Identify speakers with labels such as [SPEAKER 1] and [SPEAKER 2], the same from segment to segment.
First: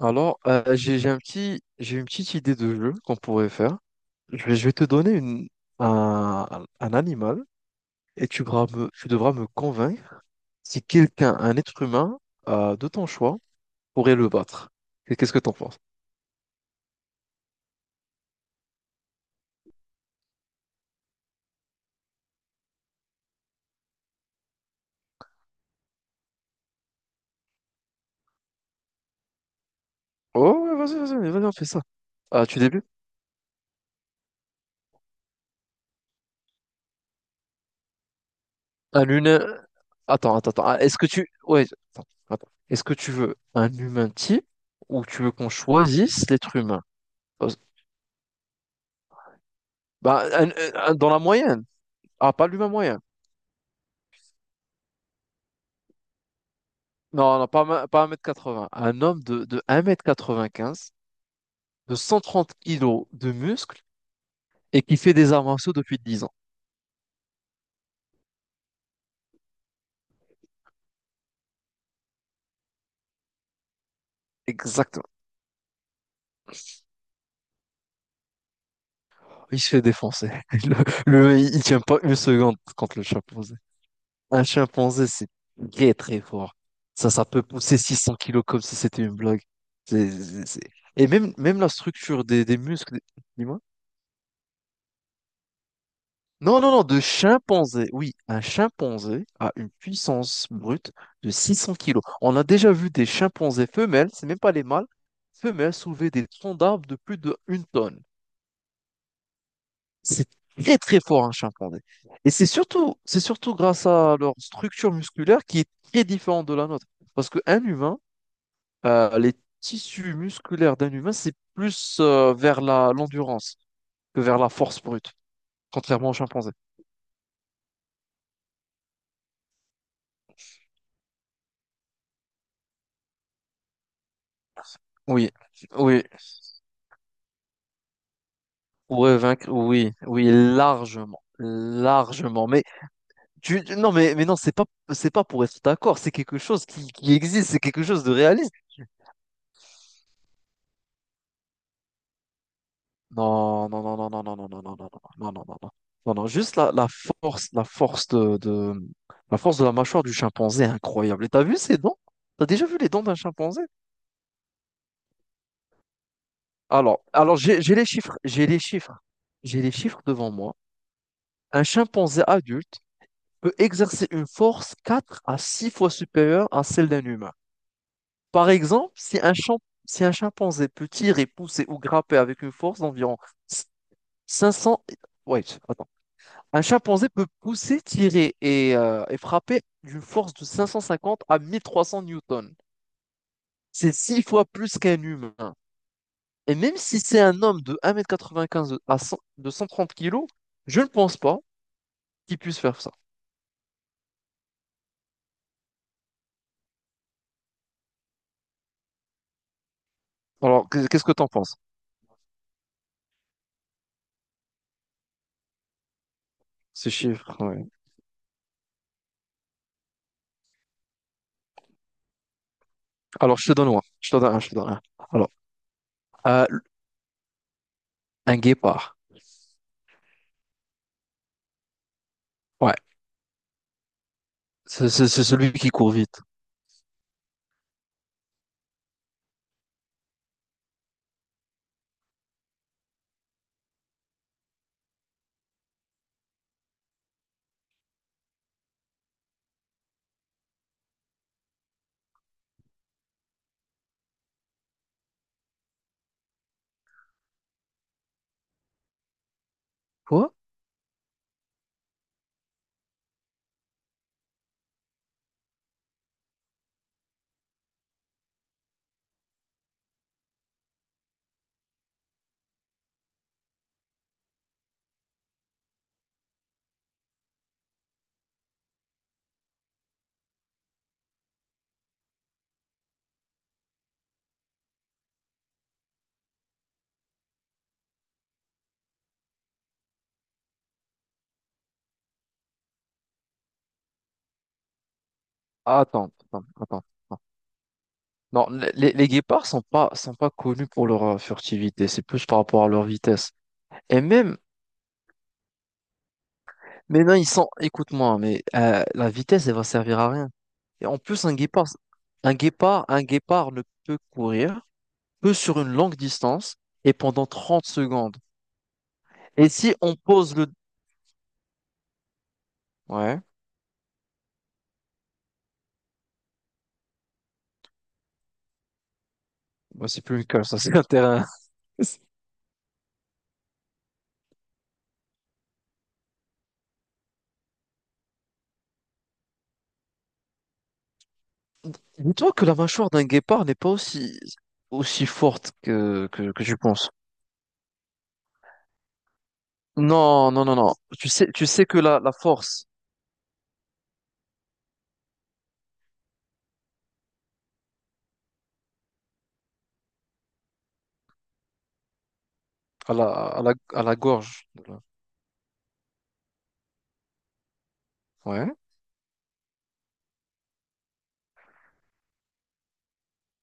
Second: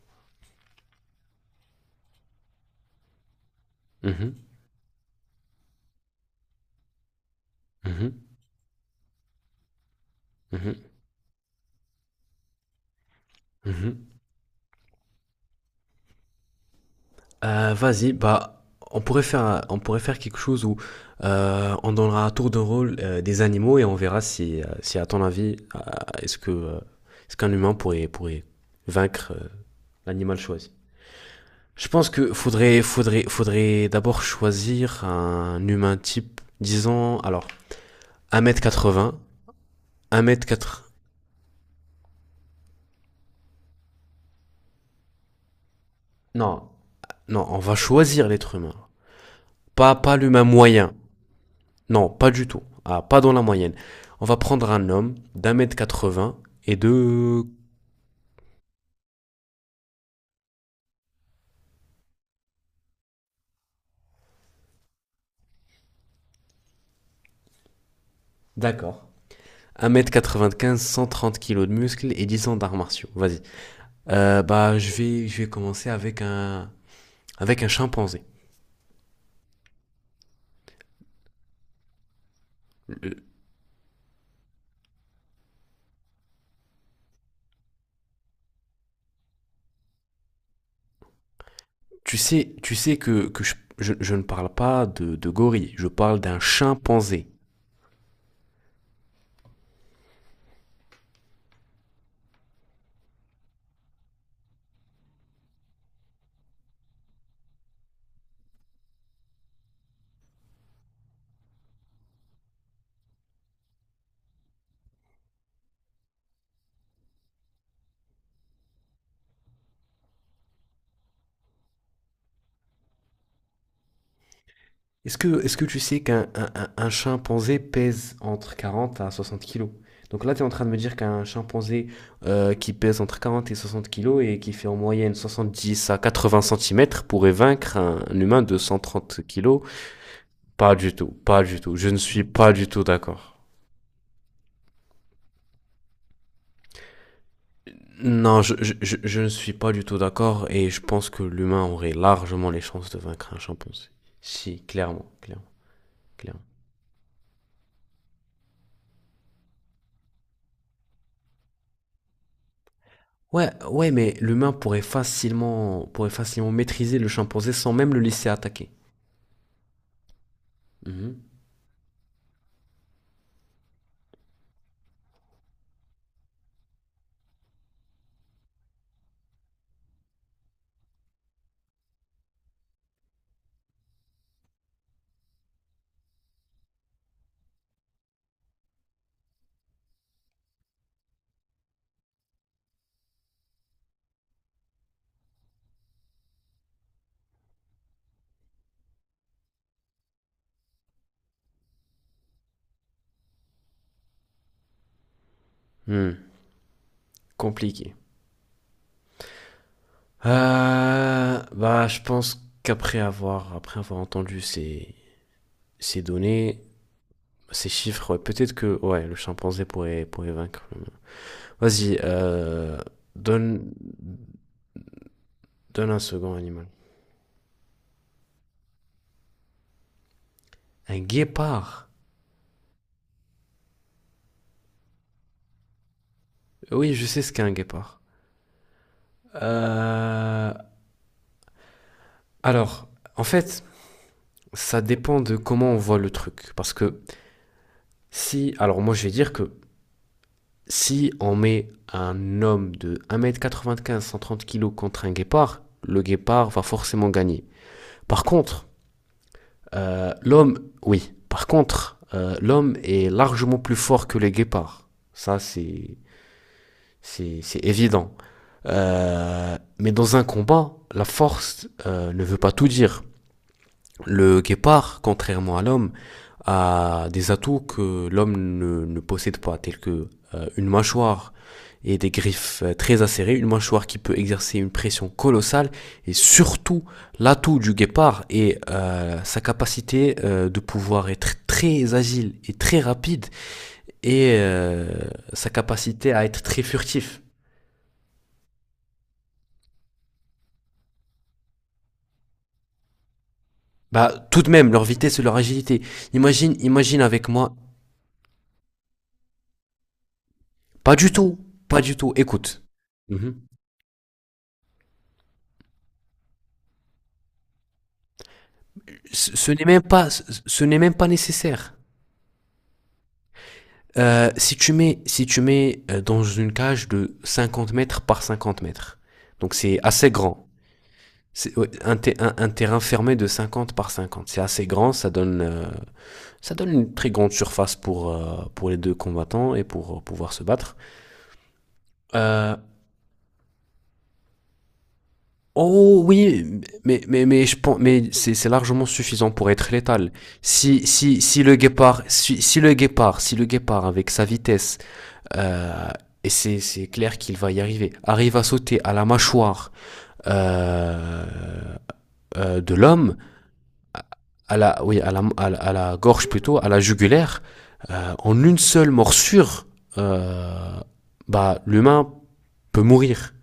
[SPEAKER 1] Alors, j'ai j'ai une petite idée de jeu qu'on pourrait faire.
[SPEAKER 2] Mhm,
[SPEAKER 1] Je vais te donner un animal et
[SPEAKER 2] mhm,
[SPEAKER 1] tu devras me convaincre si
[SPEAKER 2] mhm,
[SPEAKER 1] un être humain de ton choix,
[SPEAKER 2] mhm.
[SPEAKER 1] pourrait le battre. Et qu'est-ce que t'en penses?
[SPEAKER 2] Vas-y, bah, on pourrait faire, on pourrait faire quelque chose où on donnera à tour de rôle des animaux et on verra si, si à ton avis, est-ce que, est-ce qu'un humain pourrait vaincre l'animal
[SPEAKER 1] Oh,
[SPEAKER 2] choisi.
[SPEAKER 1] ouais, vas-y, vas-y, vas-y, vas-y, on fait ça.
[SPEAKER 2] Je pense que
[SPEAKER 1] Ah, tu
[SPEAKER 2] faudrait,
[SPEAKER 1] débutes?
[SPEAKER 2] faudrait, faudrait d'abord choisir un humain type, disons, alors,
[SPEAKER 1] Un
[SPEAKER 2] 1m80,
[SPEAKER 1] humain. Attends, attends, attends. Ah,
[SPEAKER 2] 1m4,
[SPEAKER 1] est-ce que tu. Ouais, attends, attends. Est-ce que tu veux un humain type ou tu veux qu'on choisisse l'être
[SPEAKER 2] non,
[SPEAKER 1] humain?
[SPEAKER 2] non,
[SPEAKER 1] Parce-
[SPEAKER 2] on va choisir l'être humain, pas
[SPEAKER 1] Bah,
[SPEAKER 2] l'humain moyen.
[SPEAKER 1] dans la moyenne.
[SPEAKER 2] Non, pas
[SPEAKER 1] Ah,
[SPEAKER 2] du
[SPEAKER 1] pas
[SPEAKER 2] tout.
[SPEAKER 1] l'humain moyen.
[SPEAKER 2] Ah, pas dans la moyenne. On va prendre un homme d'un mètre 80 et
[SPEAKER 1] Non,
[SPEAKER 2] de...
[SPEAKER 1] non, pas, pas 1,80 m. Un homme de un mètre quatre-vingt-quinze, de 130 kilos de muscles et qui fait des arts martiaux depuis 10 ans.
[SPEAKER 2] D'accord. 1m95, 130 kilos de muscles et 10 ans d'arts martiaux. Vas-y. Bah, je
[SPEAKER 1] Exactement.
[SPEAKER 2] vais, je vais commencer avec un, chimpanzé.
[SPEAKER 1] Il se fait défoncer. Le Il tient pas une seconde contre le
[SPEAKER 2] Euh,
[SPEAKER 1] chimpanzé. Un chimpanzé, c'est très très fort. Ça peut pousser 600 kilos comme si c'était une blague. C'est- c'est- c'est- Et même, même la
[SPEAKER 2] Tu
[SPEAKER 1] structure des,
[SPEAKER 2] sais,
[SPEAKER 1] des
[SPEAKER 2] tu sais
[SPEAKER 1] muscles.
[SPEAKER 2] que, que
[SPEAKER 1] Dis
[SPEAKER 2] je ne parle pas de gorille, je parle d'un
[SPEAKER 1] Non, non, non, de
[SPEAKER 2] chimpanzé.
[SPEAKER 1] chimpanzé. Oui, un chimpanzé a une puissance brute de 600 kilos. On a déjà vu des chimpanzés femelles, c'est même pas les mâles, femelles soulever des troncs d'arbres de plus de une tonne. C'est très très fort un chimpanzé. Et c'est surtout grâce à leur structure musculaire qui est très différente de la nôtre. Parce qu'un humain, les tissus musculaires d'un humain, c'est plus vers l'endurance que vers la force brute,
[SPEAKER 2] Est-ce que tu sais
[SPEAKER 1] contrairement au
[SPEAKER 2] qu'un
[SPEAKER 1] chimpanzé.
[SPEAKER 2] un chimpanzé pèse entre 40 à 60 kilos? Donc là, tu es en train de me dire qu'un chimpanzé qui pèse entre 40 et 60 kilos et qui fait en moyenne
[SPEAKER 1] Oui,
[SPEAKER 2] 70 à
[SPEAKER 1] oui.
[SPEAKER 2] 80 centimètres pourrait vaincre un humain de
[SPEAKER 1] Ouais,
[SPEAKER 2] 130
[SPEAKER 1] vaincre,
[SPEAKER 2] kilos?
[SPEAKER 1] oui, oui,
[SPEAKER 2] Pas du tout,
[SPEAKER 1] largement,
[SPEAKER 2] pas du tout. Je ne suis
[SPEAKER 1] largement.
[SPEAKER 2] pas
[SPEAKER 1] Mais
[SPEAKER 2] du tout d'accord.
[SPEAKER 1] non, mais non, c'est pas pour être d'accord. C'est quelque chose qui existe, c'est quelque chose de
[SPEAKER 2] Non,
[SPEAKER 1] réaliste.
[SPEAKER 2] je ne suis pas du tout d'accord et je pense que l'humain aurait largement les chances de vaincre un
[SPEAKER 1] Non, non,
[SPEAKER 2] chimpanzé.
[SPEAKER 1] non, non, non, non, non,
[SPEAKER 2] Si,
[SPEAKER 1] non, non, non,
[SPEAKER 2] clairement,
[SPEAKER 1] non, non, non,
[SPEAKER 2] clairement,
[SPEAKER 1] non, non, non, non.
[SPEAKER 2] clairement.
[SPEAKER 1] Juste la force de la mâchoire du chimpanzé est incroyable. Et t'as vu ses dents? T'as déjà vu les dents d'un
[SPEAKER 2] Ouais,
[SPEAKER 1] chimpanzé?
[SPEAKER 2] ouais, mais l'humain pourrait facilement maîtriser
[SPEAKER 1] Alors,
[SPEAKER 2] le
[SPEAKER 1] alors
[SPEAKER 2] chimpanzé sans même le laisser attaquer.
[SPEAKER 1] j'ai les chiffres devant moi.
[SPEAKER 2] Mhm.
[SPEAKER 1] Un chimpanzé adulte peut exercer une force 4 à 6 fois supérieure à celle d'un humain. Par exemple, si un chimpanzé peut tirer, pousser ou grapper avec une force d'environ 500. Ouais, attends. Un chimpanzé peut pousser, tirer et frapper d'une force de 550 à 1 300 newtons. C'est six fois plus qu'un humain. Et même si c'est un homme de 1,95 m à 100 de 130 kilos, je ne pense pas qu'il puisse faire ça.
[SPEAKER 2] Hmm. Compliqué.
[SPEAKER 1] Alors, qu'est-ce que t'en penses?
[SPEAKER 2] Bah, je pense qu'après avoir entendu ces, données,
[SPEAKER 1] Ces chiffres, ouais.
[SPEAKER 2] ces chiffres, ouais, peut-être que, ouais, le chimpanzé pourrait vaincre l'humain. Vas-y,
[SPEAKER 1] Alors, je te donne
[SPEAKER 2] donne,
[SPEAKER 1] un. Alors,
[SPEAKER 2] donne un second
[SPEAKER 1] euh,
[SPEAKER 2] animal.
[SPEAKER 1] un guépard.
[SPEAKER 2] Un guépard.
[SPEAKER 1] Ouais. C'est celui qui court vite.
[SPEAKER 2] Oui, je sais ce qu'est un guépard. Euh, alors, en fait, ça dépend de comment on voit le truc, parce que si, alors moi je vais dire que si on met un homme de 1m95 cent trente kilos contre un guépard, le guépard va forcément gagner. Par contre,
[SPEAKER 1] Quoi?
[SPEAKER 2] l'homme, oui, par contre, l'homme est largement plus fort que les guépards. Ça, c'est évident. Mais dans un combat, la force ne veut pas tout dire. Le guépard, contrairement à l'homme, a des atouts que l'homme ne possède pas, tels que une mâchoire et des griffes très acérées, une mâchoire qui peut exercer une pression colossale, et surtout l'atout du guépard est sa capacité de pouvoir être très agile et très rapide, et sa
[SPEAKER 1] Attends,
[SPEAKER 2] capacité à être
[SPEAKER 1] attends,
[SPEAKER 2] très
[SPEAKER 1] attends,
[SPEAKER 2] furtif.
[SPEAKER 1] attends. Non, les guépards sont pas connus pour leur furtivité, c'est plus par rapport à leur vitesse. Et
[SPEAKER 2] Bah,
[SPEAKER 1] même,
[SPEAKER 2] tout de même, leur vitesse et leur agilité. Imagine
[SPEAKER 1] mais non,
[SPEAKER 2] avec
[SPEAKER 1] ils sont,
[SPEAKER 2] moi.
[SPEAKER 1] écoute-moi, mais la vitesse, elle va servir à rien. Et
[SPEAKER 2] Pas
[SPEAKER 1] en
[SPEAKER 2] du
[SPEAKER 1] plus,
[SPEAKER 2] tout, pas du tout. Écoute.
[SPEAKER 1] un
[SPEAKER 2] Mhm.
[SPEAKER 1] guépard ne peut courir que sur une longue distance et pendant 30 secondes.
[SPEAKER 2] ce
[SPEAKER 1] Et
[SPEAKER 2] ce n'est
[SPEAKER 1] si
[SPEAKER 2] même
[SPEAKER 1] on
[SPEAKER 2] pas, ce
[SPEAKER 1] pose le.
[SPEAKER 2] ce n'est même pas nécessaire.
[SPEAKER 1] Ouais,
[SPEAKER 2] Si tu mets, dans une cage de 50 mètres par 50 mètres, donc c'est
[SPEAKER 1] bah, c'est
[SPEAKER 2] assez
[SPEAKER 1] plus une colle,
[SPEAKER 2] grand.
[SPEAKER 1] ça c'est un terrain.
[SPEAKER 2] C'est ouais, un terrain fermé de 50 par 50. C'est assez grand, ça donne une très grande surface pour, pour les deux combattants et pour pouvoir se battre.
[SPEAKER 1] Dis-toi que
[SPEAKER 2] Euh,
[SPEAKER 1] la mâchoire d'un guépard n'est pas aussi forte
[SPEAKER 2] oh
[SPEAKER 1] que
[SPEAKER 2] oui,
[SPEAKER 1] tu penses.
[SPEAKER 2] mais je pense, mais c'est largement suffisant pour être létal.
[SPEAKER 1] Non, non, non, non.
[SPEAKER 2] Si,
[SPEAKER 1] Tu
[SPEAKER 2] si,
[SPEAKER 1] sais,
[SPEAKER 2] si
[SPEAKER 1] tu
[SPEAKER 2] le
[SPEAKER 1] sais que la,
[SPEAKER 2] guépard,
[SPEAKER 1] la
[SPEAKER 2] si, si
[SPEAKER 1] force
[SPEAKER 2] le Si le guépard avec sa vitesse. Euh, et c'est, clair qu'il va y arriver. Arrive à sauter à la mâchoire euh, de l'homme,
[SPEAKER 1] à la gorge.
[SPEAKER 2] à la, oui, à la gorge plutôt, à la jugulaire, en
[SPEAKER 1] Ouais.
[SPEAKER 2] une seule morsure, euh, bah, l'humain peut mourir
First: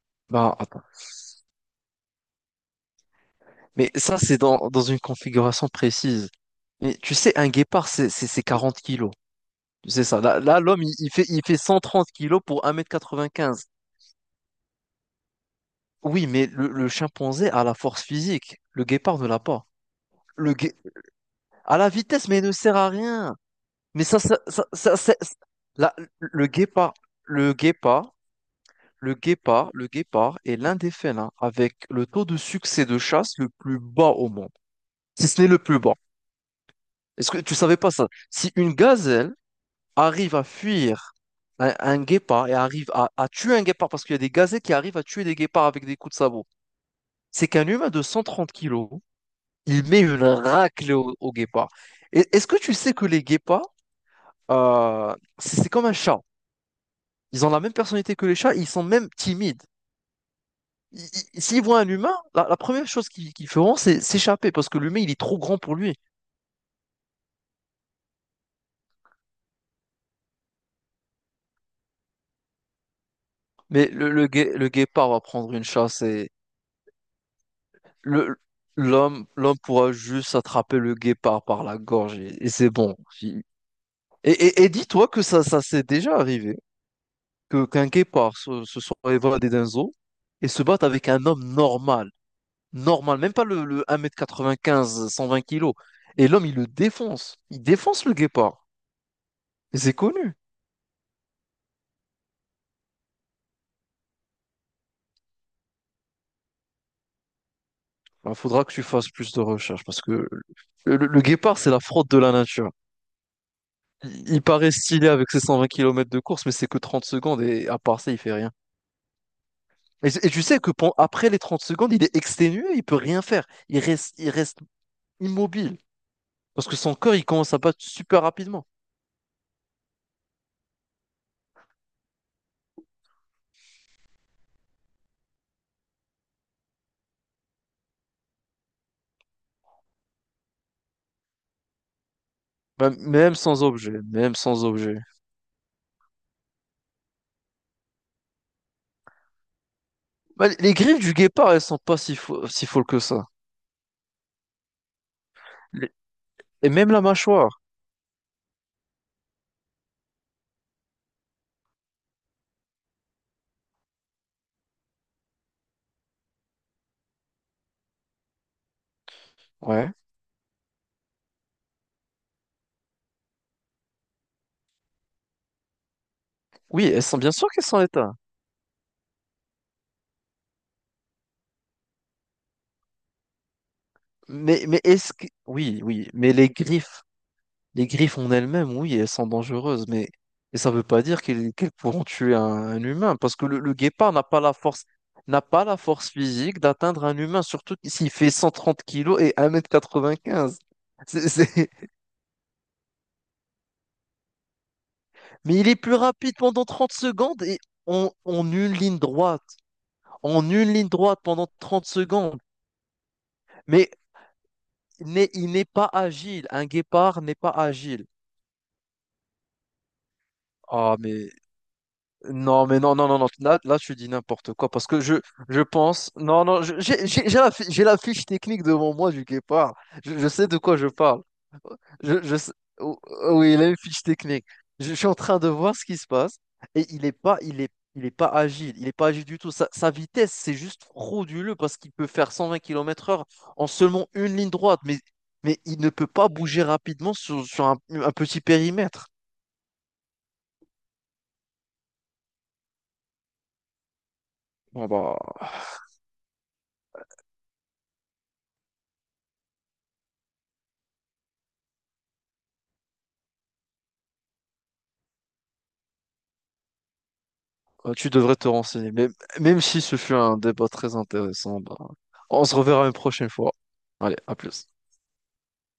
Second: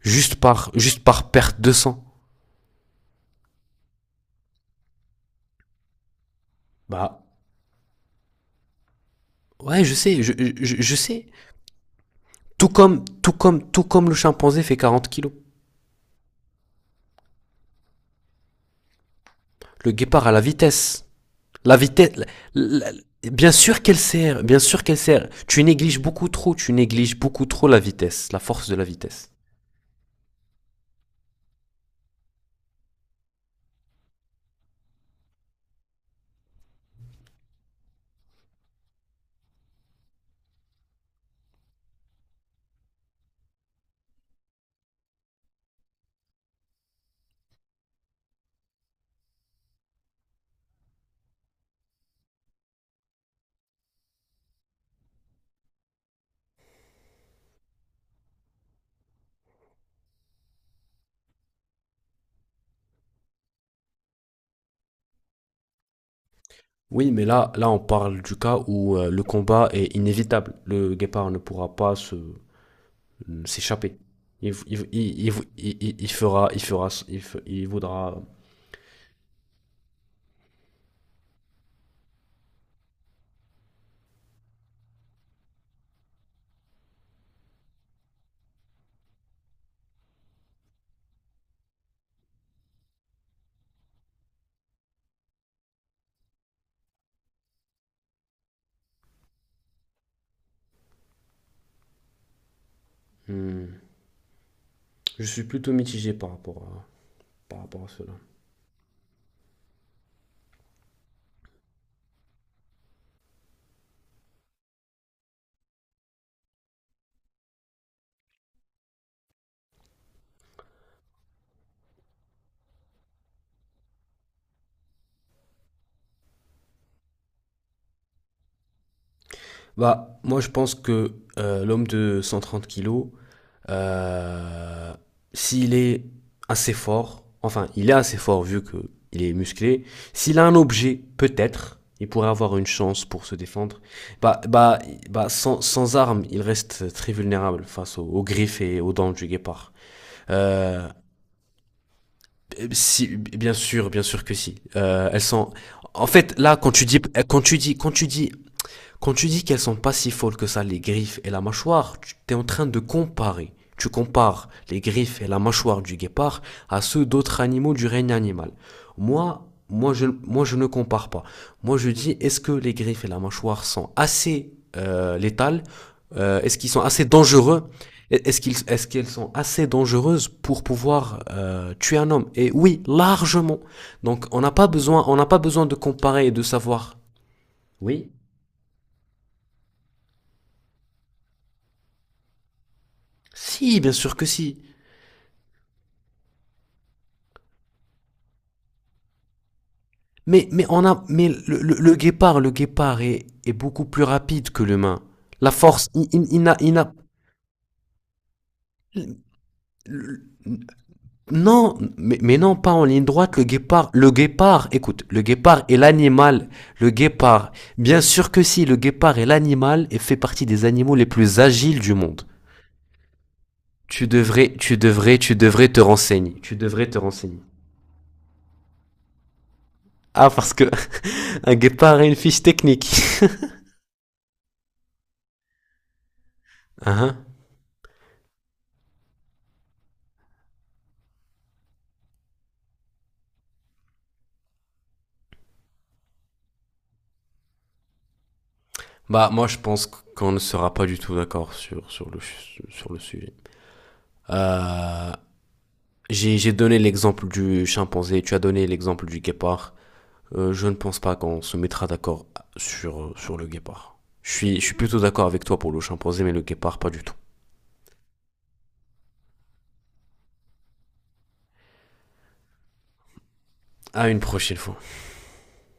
[SPEAKER 2] juste
[SPEAKER 1] Bah,
[SPEAKER 2] par,
[SPEAKER 1] attends.
[SPEAKER 2] perte de sang.
[SPEAKER 1] Mais ça, c'est dans une configuration précise. Mais tu
[SPEAKER 2] Bah,
[SPEAKER 1] sais, un guépard, c'est 40 kilos.
[SPEAKER 2] ouais,
[SPEAKER 1] Tu
[SPEAKER 2] je
[SPEAKER 1] sais ça.
[SPEAKER 2] sais, je,
[SPEAKER 1] Là, là,
[SPEAKER 2] je,
[SPEAKER 1] l'homme,
[SPEAKER 2] je sais.
[SPEAKER 1] il fait 130 kilos pour
[SPEAKER 2] Tout
[SPEAKER 1] un mètre
[SPEAKER 2] comme, tout comme,
[SPEAKER 1] quatre-vingt-quinze.
[SPEAKER 2] tout comme le chimpanzé fait 40 kilos.
[SPEAKER 1] Oui, mais le chimpanzé a la force physique. Le guépard ne l'a pas.
[SPEAKER 2] Le guépard à la
[SPEAKER 1] Le gué-
[SPEAKER 2] vitesse. La
[SPEAKER 1] à la
[SPEAKER 2] vitesse,
[SPEAKER 1] vitesse, mais il ne sert à
[SPEAKER 2] la-
[SPEAKER 1] rien.
[SPEAKER 2] bien sûr qu'elle
[SPEAKER 1] Mais ça, ça,
[SPEAKER 2] sert, bien
[SPEAKER 1] ça,
[SPEAKER 2] sûr
[SPEAKER 1] ça-
[SPEAKER 2] qu'elle
[SPEAKER 1] ça-
[SPEAKER 2] sert.
[SPEAKER 1] ça-
[SPEAKER 2] Tu
[SPEAKER 1] la-
[SPEAKER 2] négliges beaucoup
[SPEAKER 1] le
[SPEAKER 2] trop, tu
[SPEAKER 1] guépard,
[SPEAKER 2] négliges beaucoup
[SPEAKER 1] le
[SPEAKER 2] trop la
[SPEAKER 1] guépard,
[SPEAKER 2] vitesse, la force de la vitesse.
[SPEAKER 1] le guépard est l'un des félins avec le taux de succès de chasse le plus bas au monde, si ce n'est le plus bas. Est-ce que tu savais pas ça? Si une gazelle arrive à fuir un guépard et arrive à tuer un guépard, parce qu'il y a des gazelles qui arrivent à tuer des guépards avec des coups de sabot, c'est qu'un humain de 130 kilos, il met une raclée au guépard. Est-ce que tu sais que les guépards, c'est comme un chat. Ils ont la même personnalité que les chats, ils sont même timides. Ils- S'ils voient un humain, la première chose qu'ils feront, c'est s'échapper parce que l'humain, il est trop grand pour lui.
[SPEAKER 2] Oui, mais là, on parle du cas où le combat est inévitable. Le guépard ne pourra pas se
[SPEAKER 1] Mais
[SPEAKER 2] s'échapper. Il,
[SPEAKER 1] le
[SPEAKER 2] il,
[SPEAKER 1] guépard va
[SPEAKER 2] il,
[SPEAKER 1] prendre une
[SPEAKER 2] il, il-
[SPEAKER 1] chasse
[SPEAKER 2] il fera, il fera, il voudra.
[SPEAKER 1] le, l'homme pourra juste attraper le guépard par la gorge et c'est bon. Il- et dis-toi que ça s'est déjà arrivé, que qu'un guépard se soit évadé d'un zoo et se batte avec un homme normal, normal, même pas le 1,95 m, 120 kilos. Et l'homme, il le défonce, il défonce le guépard. C'est connu.
[SPEAKER 2] Hmm. Je suis plutôt mitigé par rapport à cela.
[SPEAKER 1] Il faudra que tu fasses plus de recherches parce que le guépard, c'est la fraude de la nature. Il paraît stylé avec ses 120 km de course, mais c'est que 30 secondes et à part ça, il fait rien. Et tu sais que après les 30 secondes, il est exténué, il peut rien faire. Il reste immobile parce que son corps, il commence à battre super rapidement.
[SPEAKER 2] Bah, moi, je pense que l'homme de 130 kilos, euh, s'il est assez fort, enfin, il est assez fort vu que il est musclé, s'il a un objet, peut-être, il pourrait avoir une
[SPEAKER 1] Même,
[SPEAKER 2] chance pour se
[SPEAKER 1] même sans
[SPEAKER 2] défendre.
[SPEAKER 1] objet, même
[SPEAKER 2] Bah,
[SPEAKER 1] sans
[SPEAKER 2] bah,
[SPEAKER 1] objet.
[SPEAKER 2] bah, sans armes, il reste très vulnérable face aux griffes et aux dents du guépard.
[SPEAKER 1] Bah, les
[SPEAKER 2] Euh,
[SPEAKER 1] griffes du guépard, elles sont pas si folles que
[SPEAKER 2] si,
[SPEAKER 1] ça.
[SPEAKER 2] bien sûr que si. Elles sont.
[SPEAKER 1] Les-
[SPEAKER 2] En fait, là,
[SPEAKER 1] Et même la mâchoire.
[SPEAKER 2] quand tu dis qu'elles sont pas si folles que ça, les griffes et la mâchoire, tu es en train de comparer. Tu compares les griffes et la mâchoire du guépard à ceux d'autres animaux du règne animal. Moi,
[SPEAKER 1] Ouais.
[SPEAKER 2] moi je, moi, je ne compare pas. Moi, je dis, est-ce que les griffes et la mâchoire sont assez létales? Est-ce qu'ils sont
[SPEAKER 1] Oui, elles
[SPEAKER 2] assez
[SPEAKER 1] sont bien sûr qu'elles
[SPEAKER 2] dangereux?
[SPEAKER 1] sont éteintes.
[SPEAKER 2] Est-ce qu'elles sont assez dangereuses pour pouvoir tuer un homme? Et oui, largement. Donc, on n'a
[SPEAKER 1] Mais,
[SPEAKER 2] pas
[SPEAKER 1] mais
[SPEAKER 2] besoin,
[SPEAKER 1] est-ce
[SPEAKER 2] on n'a
[SPEAKER 1] que.
[SPEAKER 2] pas besoin de
[SPEAKER 1] Oui, oui,
[SPEAKER 2] comparer et
[SPEAKER 1] mais
[SPEAKER 2] de savoir.
[SPEAKER 1] les
[SPEAKER 2] Oui.
[SPEAKER 1] griffes en elles-mêmes, oui, elles sont dangereuses, et ça ne veut pas dire qu'elles pourront tuer un humain, parce que le
[SPEAKER 2] Si, bien
[SPEAKER 1] guépard
[SPEAKER 2] sûr que si.
[SPEAKER 1] n'a pas la force physique d'atteindre un humain, surtout s'il fait 130 kilos et
[SPEAKER 2] Mais,
[SPEAKER 1] 1,95 m.
[SPEAKER 2] mais, on a, mais
[SPEAKER 1] C'est, c'est-
[SPEAKER 2] le guépard est beaucoup plus rapide que l'humain. La
[SPEAKER 1] Mais il est
[SPEAKER 2] force,
[SPEAKER 1] plus rapide
[SPEAKER 2] il n'a,
[SPEAKER 1] pendant
[SPEAKER 2] il
[SPEAKER 1] 30
[SPEAKER 2] n'a-
[SPEAKER 1] secondes et en, en une ligne droite, en une ligne droite pendant
[SPEAKER 2] non,
[SPEAKER 1] 30
[SPEAKER 2] mais
[SPEAKER 1] secondes.
[SPEAKER 2] non, pas en ligne droite, le
[SPEAKER 1] Mais
[SPEAKER 2] guépard, le guépard, écoute,
[SPEAKER 1] il
[SPEAKER 2] le
[SPEAKER 1] n'est il
[SPEAKER 2] guépard
[SPEAKER 1] n'est
[SPEAKER 2] est
[SPEAKER 1] pas agile,
[SPEAKER 2] l'animal,
[SPEAKER 1] un
[SPEAKER 2] le
[SPEAKER 1] guépard n'est pas
[SPEAKER 2] guépard, bien
[SPEAKER 1] agile.
[SPEAKER 2] sûr que si, le guépard est l'animal et fait partie des animaux
[SPEAKER 1] Ah,
[SPEAKER 2] les
[SPEAKER 1] mais
[SPEAKER 2] plus agiles du monde.
[SPEAKER 1] non, mais non, non, non, non. Là, là, tu dis n'importe quoi parce que je,
[SPEAKER 2] Tu
[SPEAKER 1] je
[SPEAKER 2] devrais te
[SPEAKER 1] pense.
[SPEAKER 2] renseigner,
[SPEAKER 1] Non,
[SPEAKER 2] tu
[SPEAKER 1] non,
[SPEAKER 2] devrais te renseigner.
[SPEAKER 1] j'ai la fiche technique devant moi du guépard. Je
[SPEAKER 2] Ah,
[SPEAKER 1] sais
[SPEAKER 2] parce
[SPEAKER 1] de
[SPEAKER 2] que
[SPEAKER 1] quoi je parle.
[SPEAKER 2] un guépard a une
[SPEAKER 1] Je, je
[SPEAKER 2] fiche
[SPEAKER 1] sais-
[SPEAKER 2] technique.
[SPEAKER 1] oh, oh, oui, il a une fiche technique. Je suis en train de voir ce qui se passe et
[SPEAKER 2] Ah, hein.
[SPEAKER 1] il est pas agile. Il est pas agile du tout. Sa vitesse, c'est juste frauduleux parce qu'il peut faire 120 km heure en seulement une ligne droite. Mais il ne peut pas bouger rapidement sur un petit périmètre.
[SPEAKER 2] Bah, moi, je pense qu'on ne sera pas du tout d'accord sur le sujet.
[SPEAKER 1] Bon,
[SPEAKER 2] Euh,
[SPEAKER 1] bah.
[SPEAKER 2] j'ai donné l'exemple du chimpanzé, tu as donné l'exemple du guépard. Je ne pense pas qu'on se mettra d'accord sur le guépard. Je suis plutôt d'accord avec toi pour le chimpanzé, mais le guépard, pas du tout.
[SPEAKER 1] Tu devrais te renseigner. Mais même si ce fut un débat très intéressant, bah, on se reverra une prochaine fois.
[SPEAKER 2] À
[SPEAKER 1] Allez,
[SPEAKER 2] une
[SPEAKER 1] à
[SPEAKER 2] prochaine
[SPEAKER 1] plus.
[SPEAKER 2] fois.